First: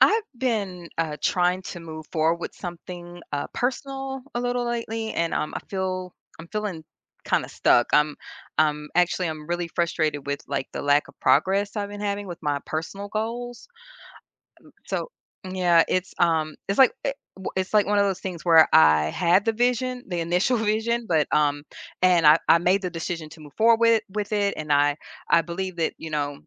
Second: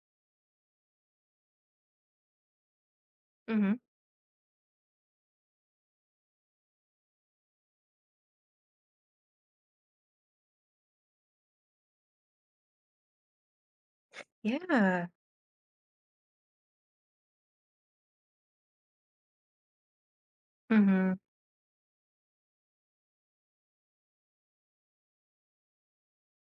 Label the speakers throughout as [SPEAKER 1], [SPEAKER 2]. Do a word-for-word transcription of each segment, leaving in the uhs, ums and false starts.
[SPEAKER 1] I've been uh, trying to move forward with something uh,
[SPEAKER 2] Hmm.
[SPEAKER 1] personal a little lately, and um, I feel I'm feeling kind of stuck. I'm, um, actually, I'm really frustrated with like the lack of progress I've been having with my personal goals.
[SPEAKER 2] Yeah.
[SPEAKER 1] So yeah, it's, um, it's like eh, w it's like one of those things where I had the vision, the initial vision,
[SPEAKER 2] Hmm.
[SPEAKER 1] but, um, and I I made the decision to move forward with with it, and I I believe that, you know,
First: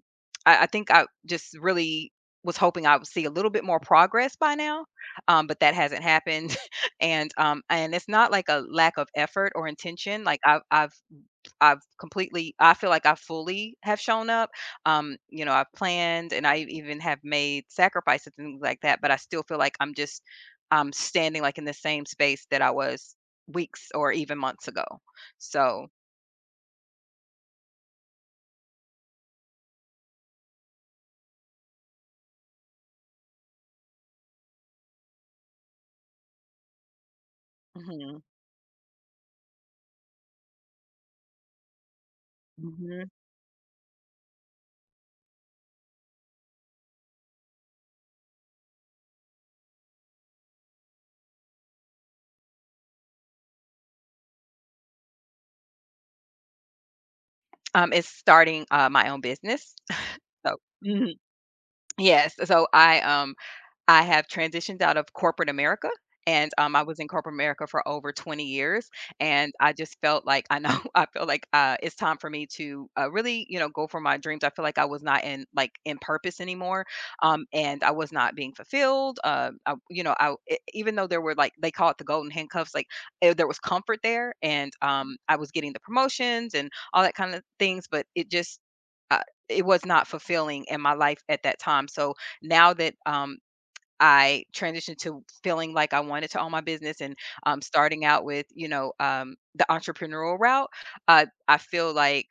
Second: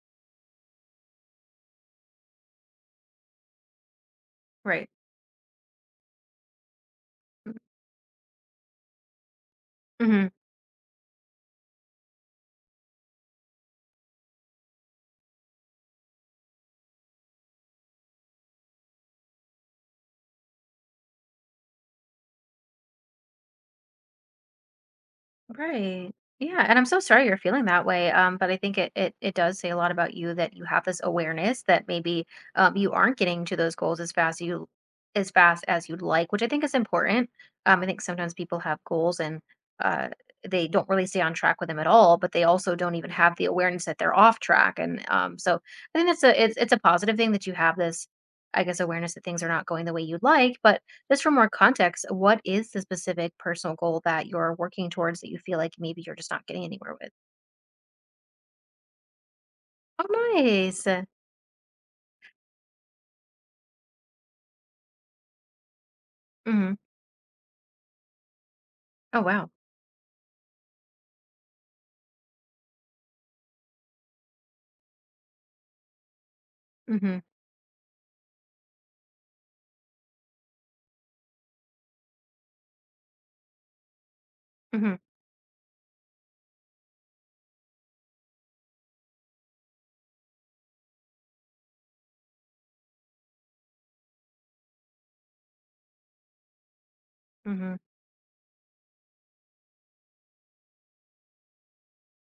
[SPEAKER 1] I I think I just really was hoping I would see a little bit more progress by now,
[SPEAKER 2] Right.
[SPEAKER 1] um, but that hasn't happened, and, um, and it's not like a lack of effort or intention,
[SPEAKER 2] Hmm.
[SPEAKER 1] like I've I've I've completely I feel like I fully have shown up. Um, you know, I've planned and I even have made sacrifices and things like that, but I still feel like I'm just um standing like in the same space that I was weeks or even months ago. So.
[SPEAKER 2] Right. Yeah. And I'm so sorry you're feeling that way. Um, but I think it, it it does say a lot about you that you have this awareness that maybe um you aren't getting to those goals as fast you as fast as you'd like, which I think is important. Um, I think
[SPEAKER 1] Mhm,
[SPEAKER 2] sometimes people have goals and uh they don't really stay on track with them at all, but they also don't
[SPEAKER 1] mhm.
[SPEAKER 2] even have the awareness that they're off track. And um, so I think that's a it's it's a positive thing that you have this, I guess, awareness that things are not going the way you'd like, but just for more context, what is the specific personal goal that you're working towards that you feel like maybe you're just not getting anywhere with?
[SPEAKER 1] Um it's starting uh, my own business.
[SPEAKER 2] Oh,
[SPEAKER 1] So.
[SPEAKER 2] nice.
[SPEAKER 1] Mhm, yes. So I um I have transitioned out of corporate America, and,
[SPEAKER 2] Hmm.
[SPEAKER 1] um, I was in corporate America for over twenty years,
[SPEAKER 2] Oh, wow.
[SPEAKER 1] and I just felt like I know I feel like, uh, it's time for me to, uh, really, you know, go for my dreams. I feel like I was not in like, in purpose anymore,
[SPEAKER 2] Hmm.
[SPEAKER 1] um, and I was not being fulfilled, uh, I you know, I e even though there were, like they call it the golden handcuffs, like, eh, there was comfort there, and,
[SPEAKER 2] Hmm.
[SPEAKER 1] um, I was getting the promotions and all that kind of things, but it just, uh, it was not fulfilling in my life at that time, so now that, um, I transitioned to feeling like I wanted to own my business and um,
[SPEAKER 2] Hmm.
[SPEAKER 1] starting out with, you know, um, the entrepreneurial route. Uh, I feel like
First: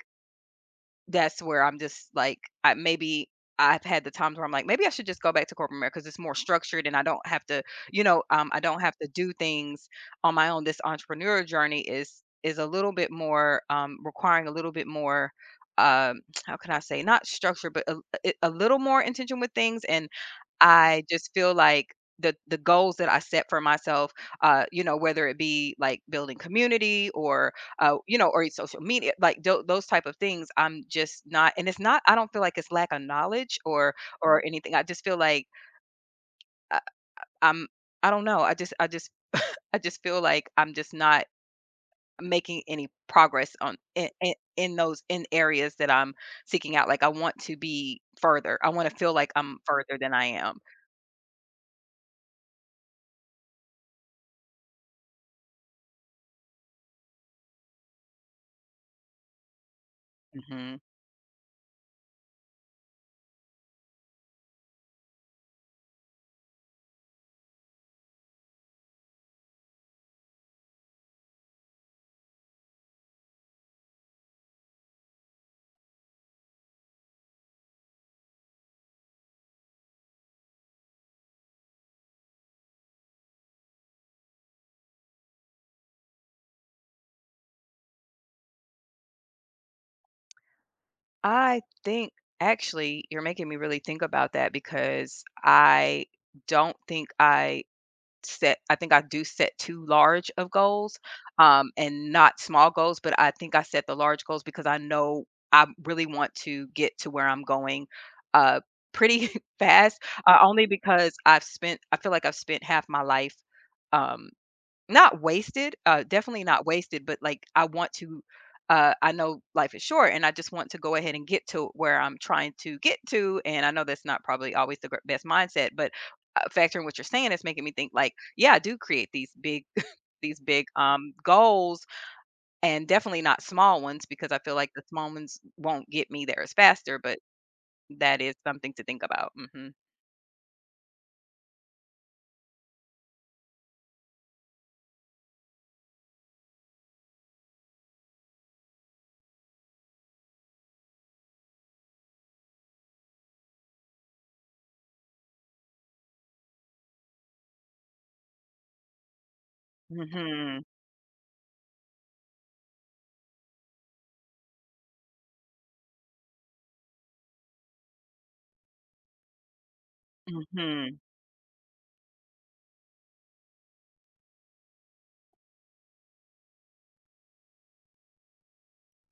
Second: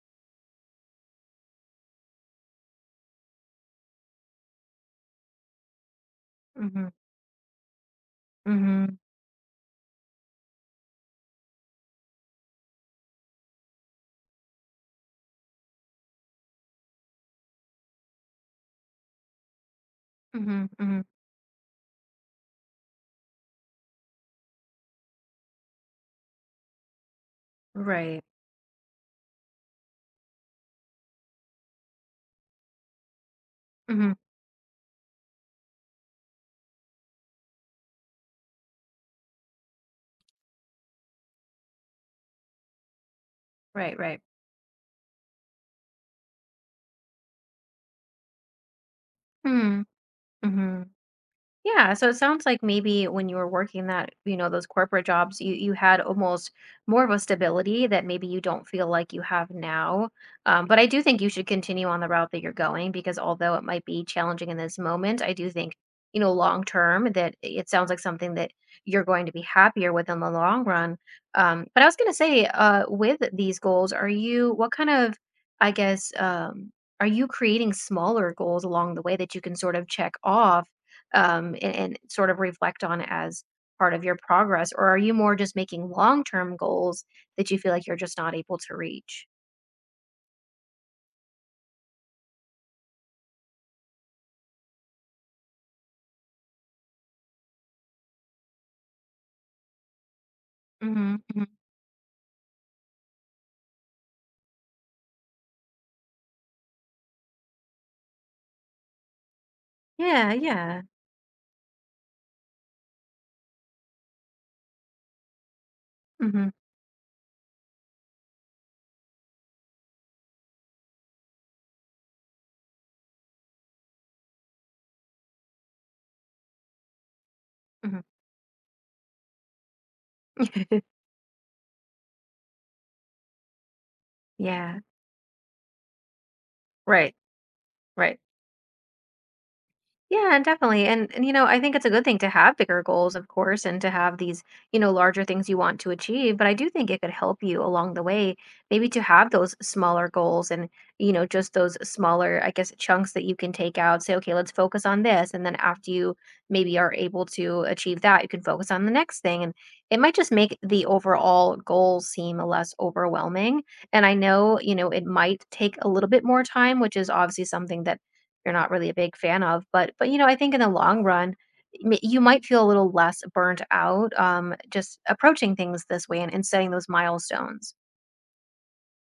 [SPEAKER 1] that's where I'm just like, I maybe I've had the times where I'm like, maybe I should just go back to corporate America because it's more
[SPEAKER 2] Hmm.
[SPEAKER 1] structured and I don't have to, you know, um, I don't have
[SPEAKER 2] Hmm.
[SPEAKER 1] to do things on my own. This entrepreneur journey is is a little bit more um, requiring a little bit more. Um, how can I say not structure, but a, a a little more intention with things, and
[SPEAKER 2] Hmm. Hmm.
[SPEAKER 1] I just feel like the the goals that I set for myself, uh, you know, whether it be like building community or uh, you
[SPEAKER 2] Right.
[SPEAKER 1] know, or your social media, like tho- those type of things. I'm just not, and it's not. I don't feel like it's lack of knowledge or
[SPEAKER 2] Hmm.
[SPEAKER 1] or anything. I just feel like I, I'm. I don't know. I just I just I just feel like I'm just not making any progress on
[SPEAKER 2] Right.
[SPEAKER 1] in,
[SPEAKER 2] Right.
[SPEAKER 1] in, in those in areas that I'm seeking out. Like I want to be further. I want to feel like I'm
[SPEAKER 2] Hmm.
[SPEAKER 1] further than I am.
[SPEAKER 2] Hmm. Yeah, so it sounds like maybe when you were working that, you know, those corporate jobs, you you had almost more of a stability that maybe you don't feel like you have now. Um,
[SPEAKER 1] Hmm.
[SPEAKER 2] but I do think you should continue on the route that you're going because although it might be challenging in this moment, I do think, you know, long term that it sounds like something that you're going to be happier with in the long run. Um, but I was going to say, uh, with these goals, are you what kind of, I guess, um, are you creating smaller goals along the way that you can sort of check off? um, and, and sort of reflect on as part of your progress? Or are you more just making long term goals that you feel like you're just not able to reach?
[SPEAKER 1] I think actually you're making me really think about that because I don't think I set I think I do set too large of goals,
[SPEAKER 2] Hmm.
[SPEAKER 1] um, and not small goals, but I think I set the large goals because I know I really want to get to where I'm going, uh, pretty fast,
[SPEAKER 2] Yeah,
[SPEAKER 1] uh, only
[SPEAKER 2] yeah.
[SPEAKER 1] because I've spent I feel like I've spent half my life, um not wasted, uh, definitely
[SPEAKER 2] Hmm.
[SPEAKER 1] not wasted, but like I want to uh, I know life is short and I just want to go ahead and get to where I'm trying to get to. And I know that's not probably always the gr- best mindset, but uh, factoring what you're saying is making me think
[SPEAKER 2] Hmm.
[SPEAKER 1] like, yeah, I do create these big, these big um, goals and definitely not small ones because I feel like
[SPEAKER 2] Yeah,
[SPEAKER 1] the small ones won't get me there as faster,
[SPEAKER 2] right,
[SPEAKER 1] but
[SPEAKER 2] right.
[SPEAKER 1] that is something to think about. Hmm.
[SPEAKER 2] Yeah, definitely. And, and you know, I think it's a good thing to have bigger goals, of course, and to have these, you know, larger things you want to achieve. But I do think it could help you along the way, maybe to have those smaller goals and, you know, just those smaller, I guess, chunks that you can take out. Say, okay, let's focus on this. And then after you maybe are able to achieve that, you can focus on the next thing. And it might just make
[SPEAKER 1] Hmm.
[SPEAKER 2] the overall goal seem less overwhelming. And I know, you know, it might take a little bit more time, which is obviously something that you're not really a big fan of. But but, you know, I think in the
[SPEAKER 1] Hmm.
[SPEAKER 2] long run, m you might feel a little less burnt out, um, just approaching things this way and and setting those milestones.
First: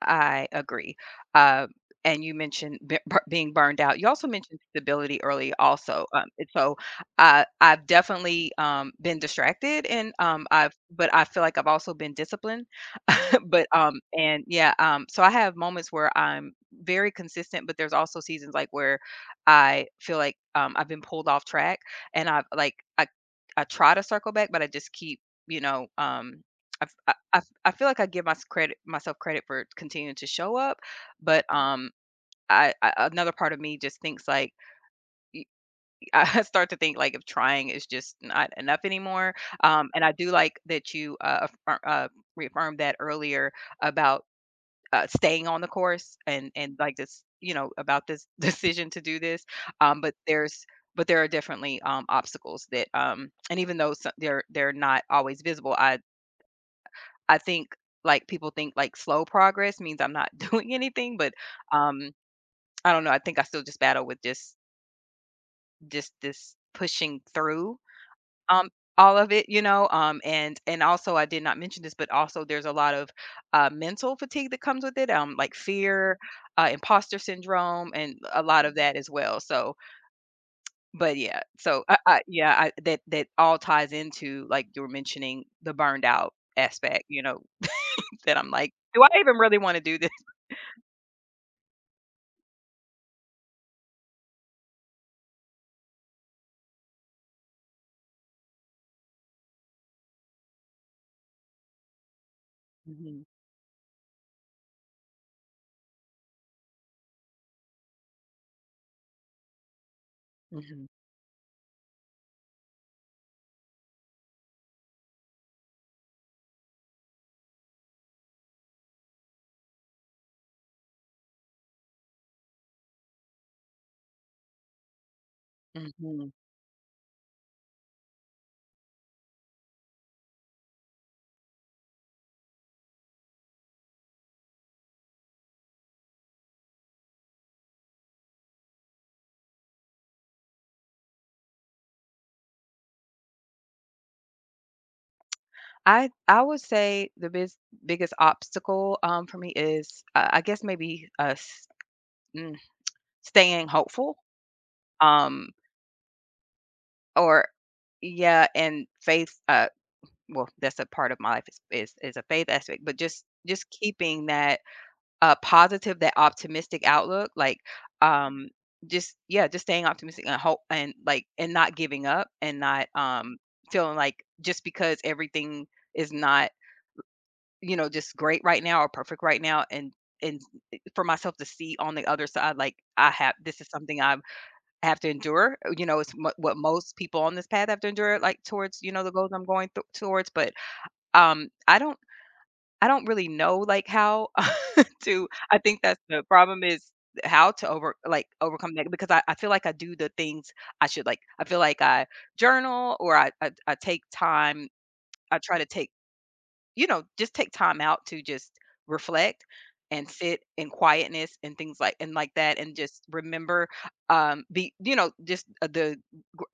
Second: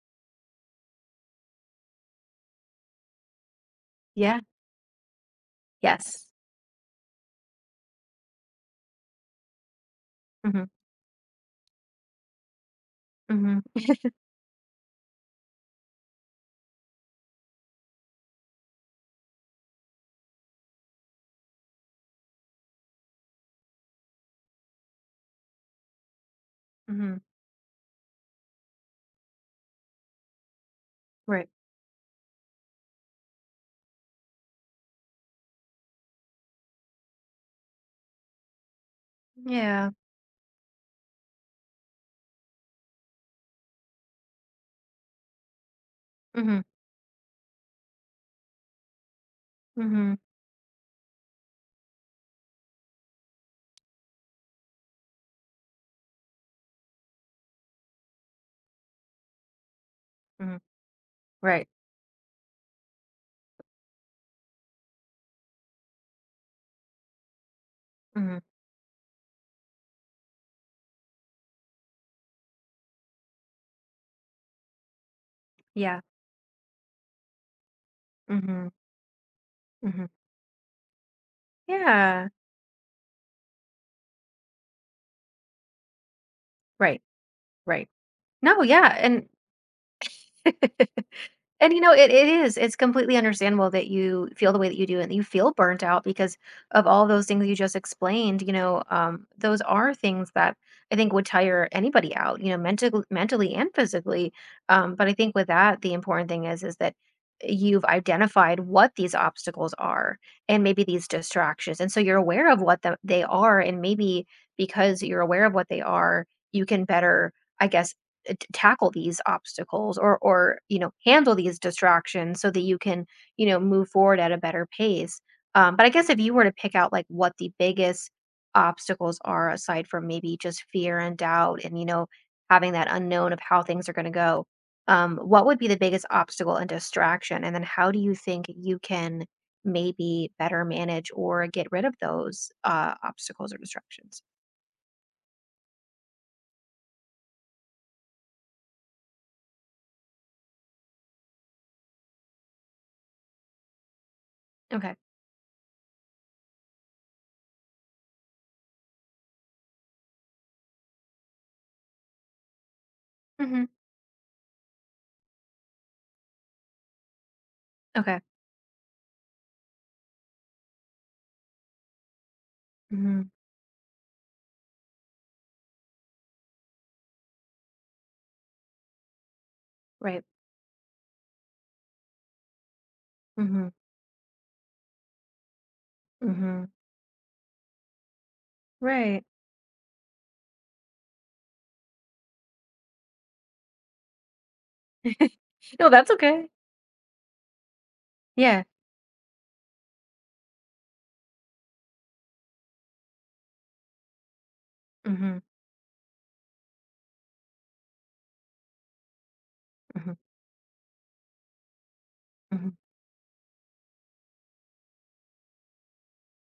[SPEAKER 1] I agree. Uh, and you mentioned b- b- being burned out. You also
[SPEAKER 2] Yeah.
[SPEAKER 1] mentioned stability early, also.
[SPEAKER 2] Yes.
[SPEAKER 1] Um, and so I, I've definitely um, been distracted, and um,
[SPEAKER 2] Mhm,
[SPEAKER 1] I've, but I feel like I've also been disciplined
[SPEAKER 2] mhm,
[SPEAKER 1] but um and yeah um so I have moments where I'm very consistent, but there's also seasons like where I feel like um I've been pulled off track, and I've like I I try to circle back, but I just keep you know um I, f- I,
[SPEAKER 2] mhm,
[SPEAKER 1] I f- I feel like I give my credit myself credit for continuing to show up, but
[SPEAKER 2] right.
[SPEAKER 1] um, I, I another part of me just thinks like y- I start to think like if trying is just not enough anymore. Um,
[SPEAKER 2] Yeah.
[SPEAKER 1] and I do like that you uh, affir- uh reaffirmed that earlier about uh, staying on the course and
[SPEAKER 2] Mhm,
[SPEAKER 1] and like this you know about this decision to do this, um
[SPEAKER 2] mhm,
[SPEAKER 1] but there's but there are definitely um obstacles that um and even though so- they're they're not always visible. I i think like people think like slow progress means I'm not
[SPEAKER 2] mhm,
[SPEAKER 1] doing anything, but
[SPEAKER 2] right.
[SPEAKER 1] um I don't know, I think I still just battle with just just this pushing through.
[SPEAKER 2] Mhm,
[SPEAKER 1] Um, all of it, you know, um, and and also I did not mention this, but also there's a lot of uh, mental fatigue that comes with it, um, like
[SPEAKER 2] yeah.
[SPEAKER 1] fear, uh, imposter syndrome, and a lot
[SPEAKER 2] Mhm,
[SPEAKER 1] of that as well. So,
[SPEAKER 2] mhm.
[SPEAKER 1] but yeah, so I, I,
[SPEAKER 2] Yeah.
[SPEAKER 1] yeah, I, that that all ties into like you were mentioning the burned out
[SPEAKER 2] Right,
[SPEAKER 1] aspect, you know,
[SPEAKER 2] right.
[SPEAKER 1] that I'm
[SPEAKER 2] No,
[SPEAKER 1] like,
[SPEAKER 2] yeah,
[SPEAKER 1] do I
[SPEAKER 2] and
[SPEAKER 1] even really want to do this?
[SPEAKER 2] and, you know, it it is. It's completely understandable that you feel the way that you do and that you feel burnt out because of all those things you just explained, you know, um, those are things that I think would tire anybody out, you know, mental
[SPEAKER 1] Mhm,
[SPEAKER 2] mentally and physically. Um, but I think with that, the important thing is is that you've identified what these obstacles are and maybe
[SPEAKER 1] mhm,
[SPEAKER 2] these distractions. And so you're aware of what the, they are, and maybe because you're aware of what they are, you can better, I guess, uh, t tackle these obstacles or or, you know, handle these distractions so that you can, you know, move forward at a better pace. Um, but I guess if
[SPEAKER 1] mhm.
[SPEAKER 2] you were to pick out like what the biggest obstacles are aside from maybe just fear and doubt and, you know, having that unknown of how things are going to go, um, what would be the biggest obstacle and distraction? And then how do you think you can maybe better manage or get rid of those uh, obstacles or distractions?
[SPEAKER 1] I I would say the biz, biggest obstacle um, for me is uh, I guess maybe us. Staying hopeful,
[SPEAKER 2] Okay.
[SPEAKER 1] um, or yeah, and faith, uh, well, that's a part of my life is is is a faith aspect, but just
[SPEAKER 2] Hmm.
[SPEAKER 1] just keeping that, uh, positive, that optimistic outlook, like,
[SPEAKER 2] Okay.
[SPEAKER 1] um, just yeah, just staying optimistic and hope and, like and not giving up and not,
[SPEAKER 2] Hmm.
[SPEAKER 1] um, feeling like just because everything is not, you know, just great right now or perfect right now and
[SPEAKER 2] Right.
[SPEAKER 1] and eh, for myself to see on the other side, like, I have this
[SPEAKER 2] Hmm.
[SPEAKER 1] is something I've have to endure, uh, you know, it's mo what
[SPEAKER 2] Hmm.
[SPEAKER 1] most people on this path have to endure, like, towards, you know, the
[SPEAKER 2] Right.
[SPEAKER 1] goals I'm going th towards, but, um, I don't I don't really know, like, how to I think
[SPEAKER 2] No,
[SPEAKER 1] that's
[SPEAKER 2] that's
[SPEAKER 1] the
[SPEAKER 2] okay.
[SPEAKER 1] problem is how to over like,
[SPEAKER 2] Yeah.
[SPEAKER 1] overcome that because I I feel like I do the things I should, like I feel like I journal or I I I take time. I
[SPEAKER 2] Mhm,
[SPEAKER 1] try to take, you know, just take time out to just reflect and
[SPEAKER 2] mhm,
[SPEAKER 1] sit in quietness and things like and like that
[SPEAKER 2] mhm.
[SPEAKER 1] and just remember, um, be you know, just, uh, the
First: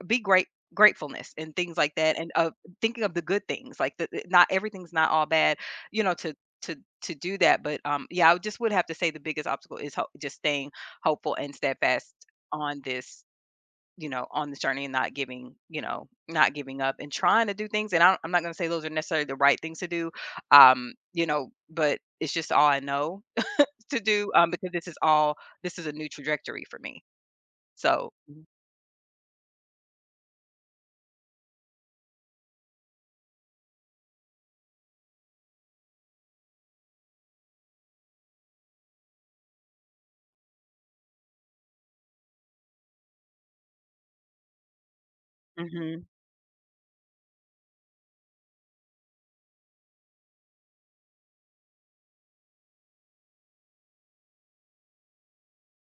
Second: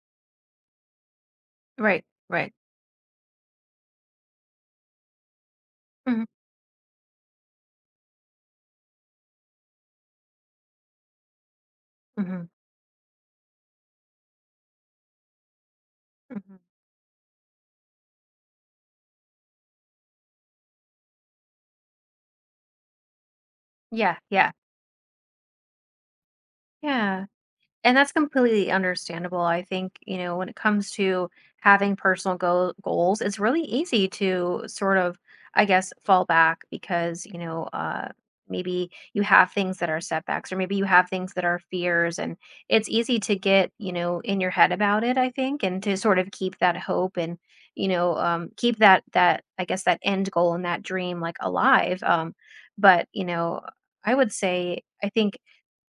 [SPEAKER 1] be great gratefulness and things like
[SPEAKER 2] Right,
[SPEAKER 1] that and uh,
[SPEAKER 2] right.
[SPEAKER 1] thinking of the good things like the, the- not everything's not all bad you know
[SPEAKER 2] Mhm,
[SPEAKER 1] to to to do that but um yeah I just would have to say the biggest obstacle is ho- just staying hopeful and steadfast
[SPEAKER 2] mhm,
[SPEAKER 1] on this you know on this journey and not giving you know not
[SPEAKER 2] mhm.
[SPEAKER 1] giving up and trying to do things and I don't, I'm not going to say those are necessarily the right things to do, um you know but it's just all I know to
[SPEAKER 2] Yeah,
[SPEAKER 1] do,
[SPEAKER 2] yeah,
[SPEAKER 1] um because this is all this is a new trajectory for me,
[SPEAKER 2] yeah. And that's
[SPEAKER 1] so.
[SPEAKER 2] completely understandable. I think, you know, when it comes to having personal go- goals, it's really easy to sort of, I guess, fall back because, you know, uh, maybe you have things that are setbacks or maybe you have things that are fears. And it's easy to get, you know, in your head about it, I think, and to
[SPEAKER 1] Mhm.
[SPEAKER 2] sort of keep that hope and, you know, um, keep that, that, I guess, that end goal and that dream like alive. Um, but, you know, I would say, I think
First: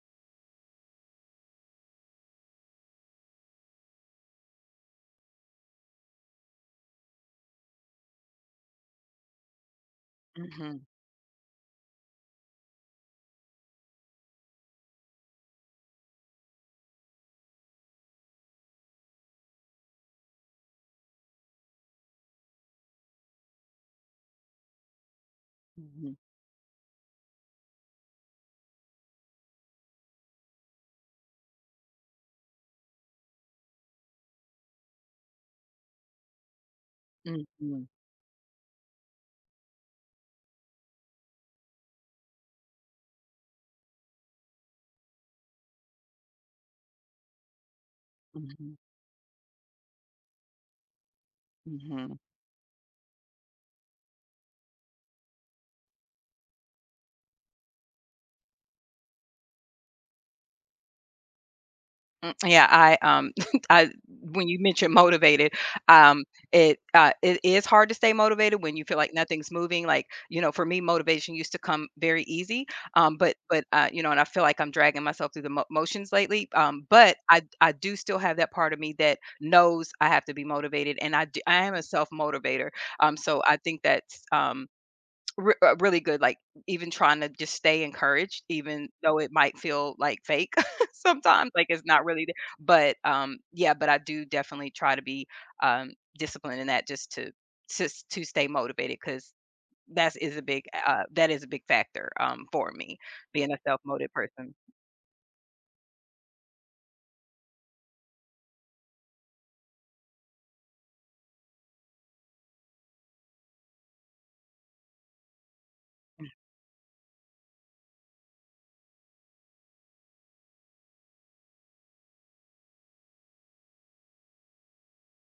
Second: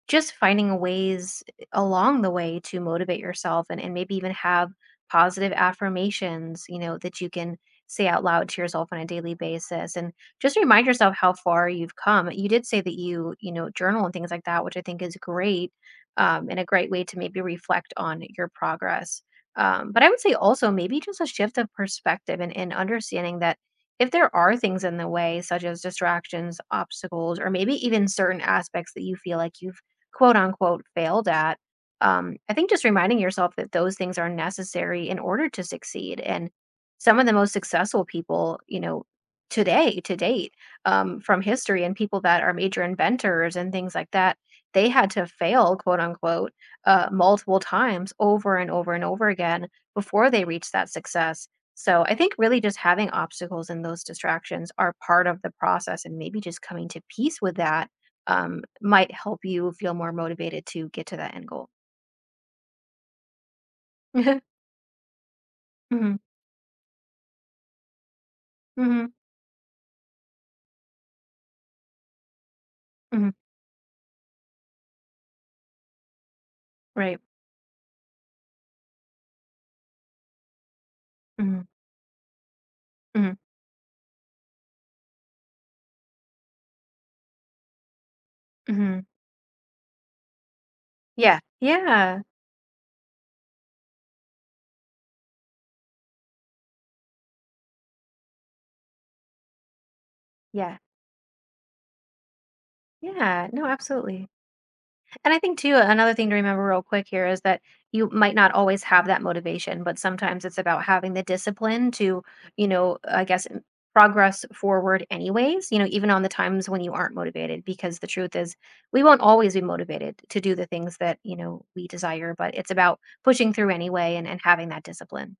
[SPEAKER 2] just finding ways along the way to motivate yourself and, and maybe even have positive affirmations, you know, that you can say out loud to yourself on a daily basis and just
[SPEAKER 1] Mhm.
[SPEAKER 2] remind yourself how far you've come. You did say that you, you know, journal and things like that, which I think is great, um, and a great way to maybe reflect on your progress. Um, but I would say also maybe just a shift of perspective and, and understanding that if there are things in the way, such as
[SPEAKER 1] Mhm.
[SPEAKER 2] distractions, obstacles, or maybe even certain aspects that you feel like you quote unquote failed at, um, I think just reminding yourself that those things are necessary in order to succeed, and some of the
[SPEAKER 1] Mhm.
[SPEAKER 2] most
[SPEAKER 1] Mhm.
[SPEAKER 2] successful people you know today to date, um, from history, and people that are major inventors and things like that, they had to fail, quote unquote, uh, multiple times over and
[SPEAKER 1] Mhm,
[SPEAKER 2] over and over again before they reached that success. So I
[SPEAKER 1] mhm.
[SPEAKER 2] think really just having obstacles and those distractions are part of the process, and maybe just coming to peace with that, um, might help you feel more motivated to get to that end goal.
[SPEAKER 1] Mm, yeah, I, um, I when you mentioned motivated,
[SPEAKER 2] Mhm,
[SPEAKER 1] um, it, uh, it is hard to stay motivated when you
[SPEAKER 2] mhm,
[SPEAKER 1] feel
[SPEAKER 2] mhm,
[SPEAKER 1] like nothing's moving, like, you know, for me, motivation used to come very easy, um,
[SPEAKER 2] mhm,
[SPEAKER 1] but but, uh, you know, and I feel like I'm dragging myself through the mo motions lately, um, but
[SPEAKER 2] right.
[SPEAKER 1] I I do still have that part of me that knows I have to be motivated, and I do
[SPEAKER 2] Mhm,
[SPEAKER 1] I am a self-motivator, um,
[SPEAKER 2] mhm,
[SPEAKER 1] so I think that's, um Re uh, really good, like, even trying to just stay encouraged, even
[SPEAKER 2] mhm.
[SPEAKER 1] though it might feel, like, fake
[SPEAKER 2] Yeah.
[SPEAKER 1] sometimes, like, it's not
[SPEAKER 2] Yeah.
[SPEAKER 1] really there, but, um, yeah, but I do definitely try to be, um, disciplined in that just to just to stay motivated, because that's a big,
[SPEAKER 2] Yeah.
[SPEAKER 1] uh that is a big factor, um, for me,
[SPEAKER 2] Yeah.
[SPEAKER 1] being a
[SPEAKER 2] No,
[SPEAKER 1] self-motivated
[SPEAKER 2] absolutely.
[SPEAKER 1] person.
[SPEAKER 2] And I think too, another thing to remember real quick here is that you might not always have that motivation, but sometimes it's about having the discipline to, you know, I guess m- progress forward anyways, you know, even on the times when you aren't motivated, because the truth is we won't always be motivated to do the things that, you know, we desire, but it's about pushing through anyway and, and having that discipline.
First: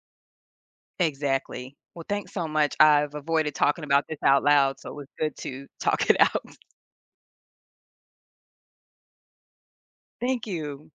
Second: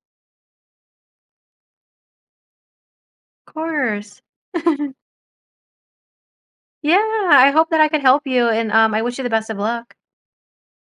[SPEAKER 1] Exactly. Well, thanks so much. I've
[SPEAKER 2] Of
[SPEAKER 1] avoided talking about this
[SPEAKER 2] course.
[SPEAKER 1] out loud, so it was good to talk it out.
[SPEAKER 2] Yeah. I hope that I could help you, and um, I wish you the best of luck.
[SPEAKER 1] Thank you.